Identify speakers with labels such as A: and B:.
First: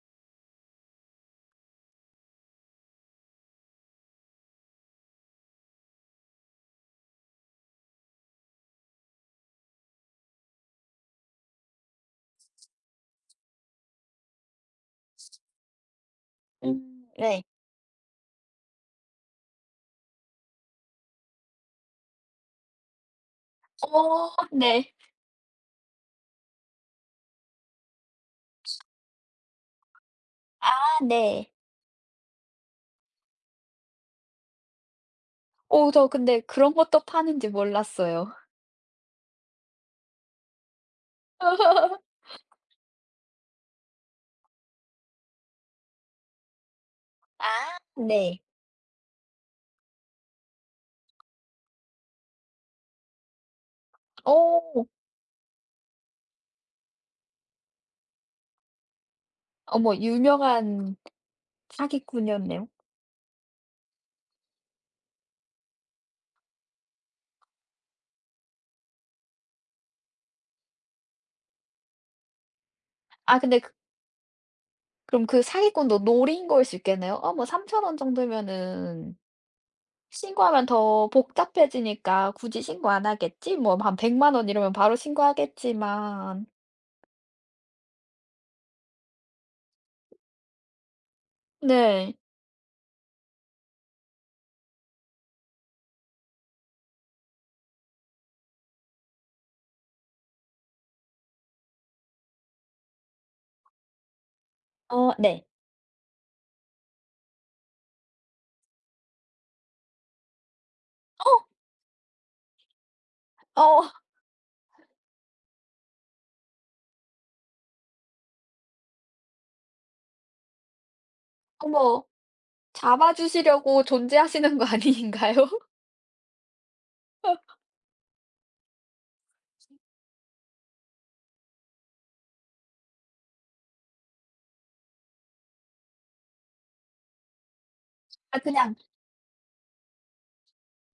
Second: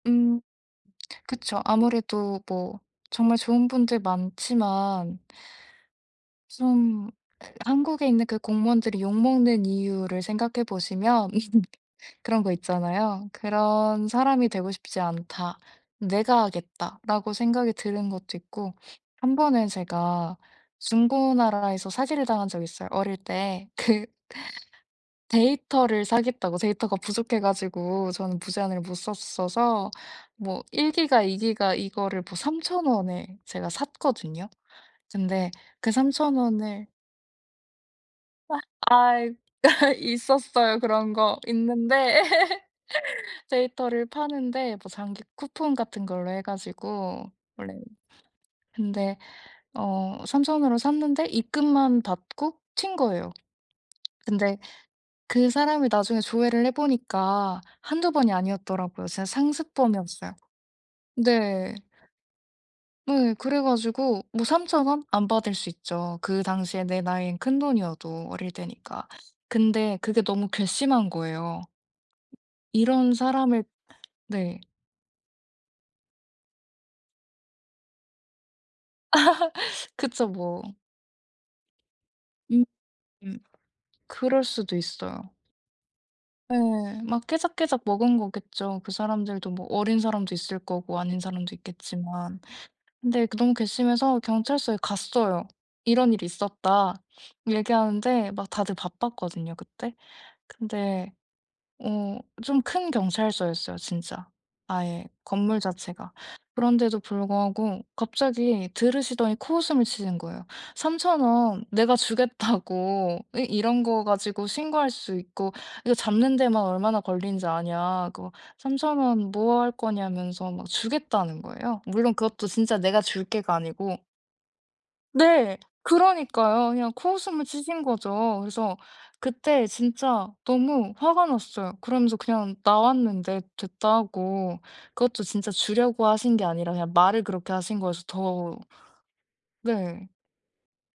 A: 음. 그쵸 아무래도 뭐 정말 좋은 분들 많지만 좀 한국에 있는 그 공무원들이 욕 먹는 이유를 생각해 보시면 그런 거 있잖아요. '그런 사람이 되고 싶지 않다. 내가 하겠다.'라고
B: 예.
A: 생각이 드는 것도 있고 한번은 제가 중고나라에서 사기를 당한 적이 있어요 어릴 때. 그
B: 어. 네.
A: 데이터를 사겠다고 데이터가 부족해 가지고 저는 무제한을 못 썼어서 뭐
B: 아.
A: 1GB 이
B: 네.
A: 기가 이거를 뭐 3,000 원에 제가 샀거든요. 근데
B: 어.
A: 그
B: 저
A: 3,000
B: 근데 그런
A: 원을
B: 것도 파는지 몰랐어요.
A: 아 아 있 아하 있었어요. 그런 거 있는데 데이터를 파는데 뭐 장기 쿠폰 같은 걸로 해 가지고
B: 아.
A: 원래.
B: 네.
A: 근데 어 3,000 원으로 샀는데 입금만 받고 튄 거예요. 근데
B: 오.
A: 그 사람이 나중에 조회를 해보니까 1-2 번이 아니었더라고요. 이제
B: 어머
A: 상습범이었어요.
B: 유명한
A: 네.
B: 사기꾼이었네요.
A: 네. 그래 가지고 뭐 3,000 원 안 받을 수 있죠. 그 당시에 내 나이엔 큰돈이어도 어릴 때니까. 근데 그게 너무 괘씸한 거예요. 이런
B: 아 근데
A: 사람을
B: 그
A: 네.
B: 그럼 그 사기꾼도 노린 거일 수 있겠네요? 아 뭐 3,000 원 정도면은
A: 그쵸 뭐.
B: 신고하면 더 복잡해지니까 굳이
A: 음.
B: 신고 안
A: 음.
B: 하겠지 뭐 한 1,000,000
A: 그럴
B: 원 이러면
A: 수도
B: 바로
A: 있어요.
B: 신고하겠지만.
A: 네. 막 깨작깨작 먹은 거겠죠. 그 사람들도 뭐 어린 사람도 있을 거고 아닌 사람도
B: 네.
A: 있겠지만. 근데 너무 괘씸해서 경찰서에 갔어요. "이런 일이 있었다." 얘기하는데 막 다들 바빴거든요 그때. 근데 어 좀 큰 경찰서였어요 진짜. 아예
B: 어. 네.
A: 건물 자체가. 그런데도 불구하고 갑자기 들으시더니 코웃음을 치시는 거예요. "3,000
B: 어.
A: 원 내가 주겠다."고. 어
B: 어.
A: "이런 거 가지고 신고할 수 있고 이거 잡는 데만 얼마나 걸리는지 아냐? 그거 3,000 원 뭐 할 거냐."면서 막 주겠다는 거예요.
B: 어머
A: 물론 그것도 진짜 '내가 줄게.'가
B: 잡아주시려고
A: 아니고
B: 존재하시는 거 아닌가요?
A: 네. 그러니까요. 그냥
B: 어.
A: 코웃음을 치신 거죠. 그래서 그때 진짜 너무 화가 났어요. 그러면서 그냥 나왔는데 '됐다.' 하고. 그것도 진짜 주려고 하신 게 아니라 그냥 말을 그렇게 하신 거여서
B: 아
A: 더
B: 그냥
A: 네.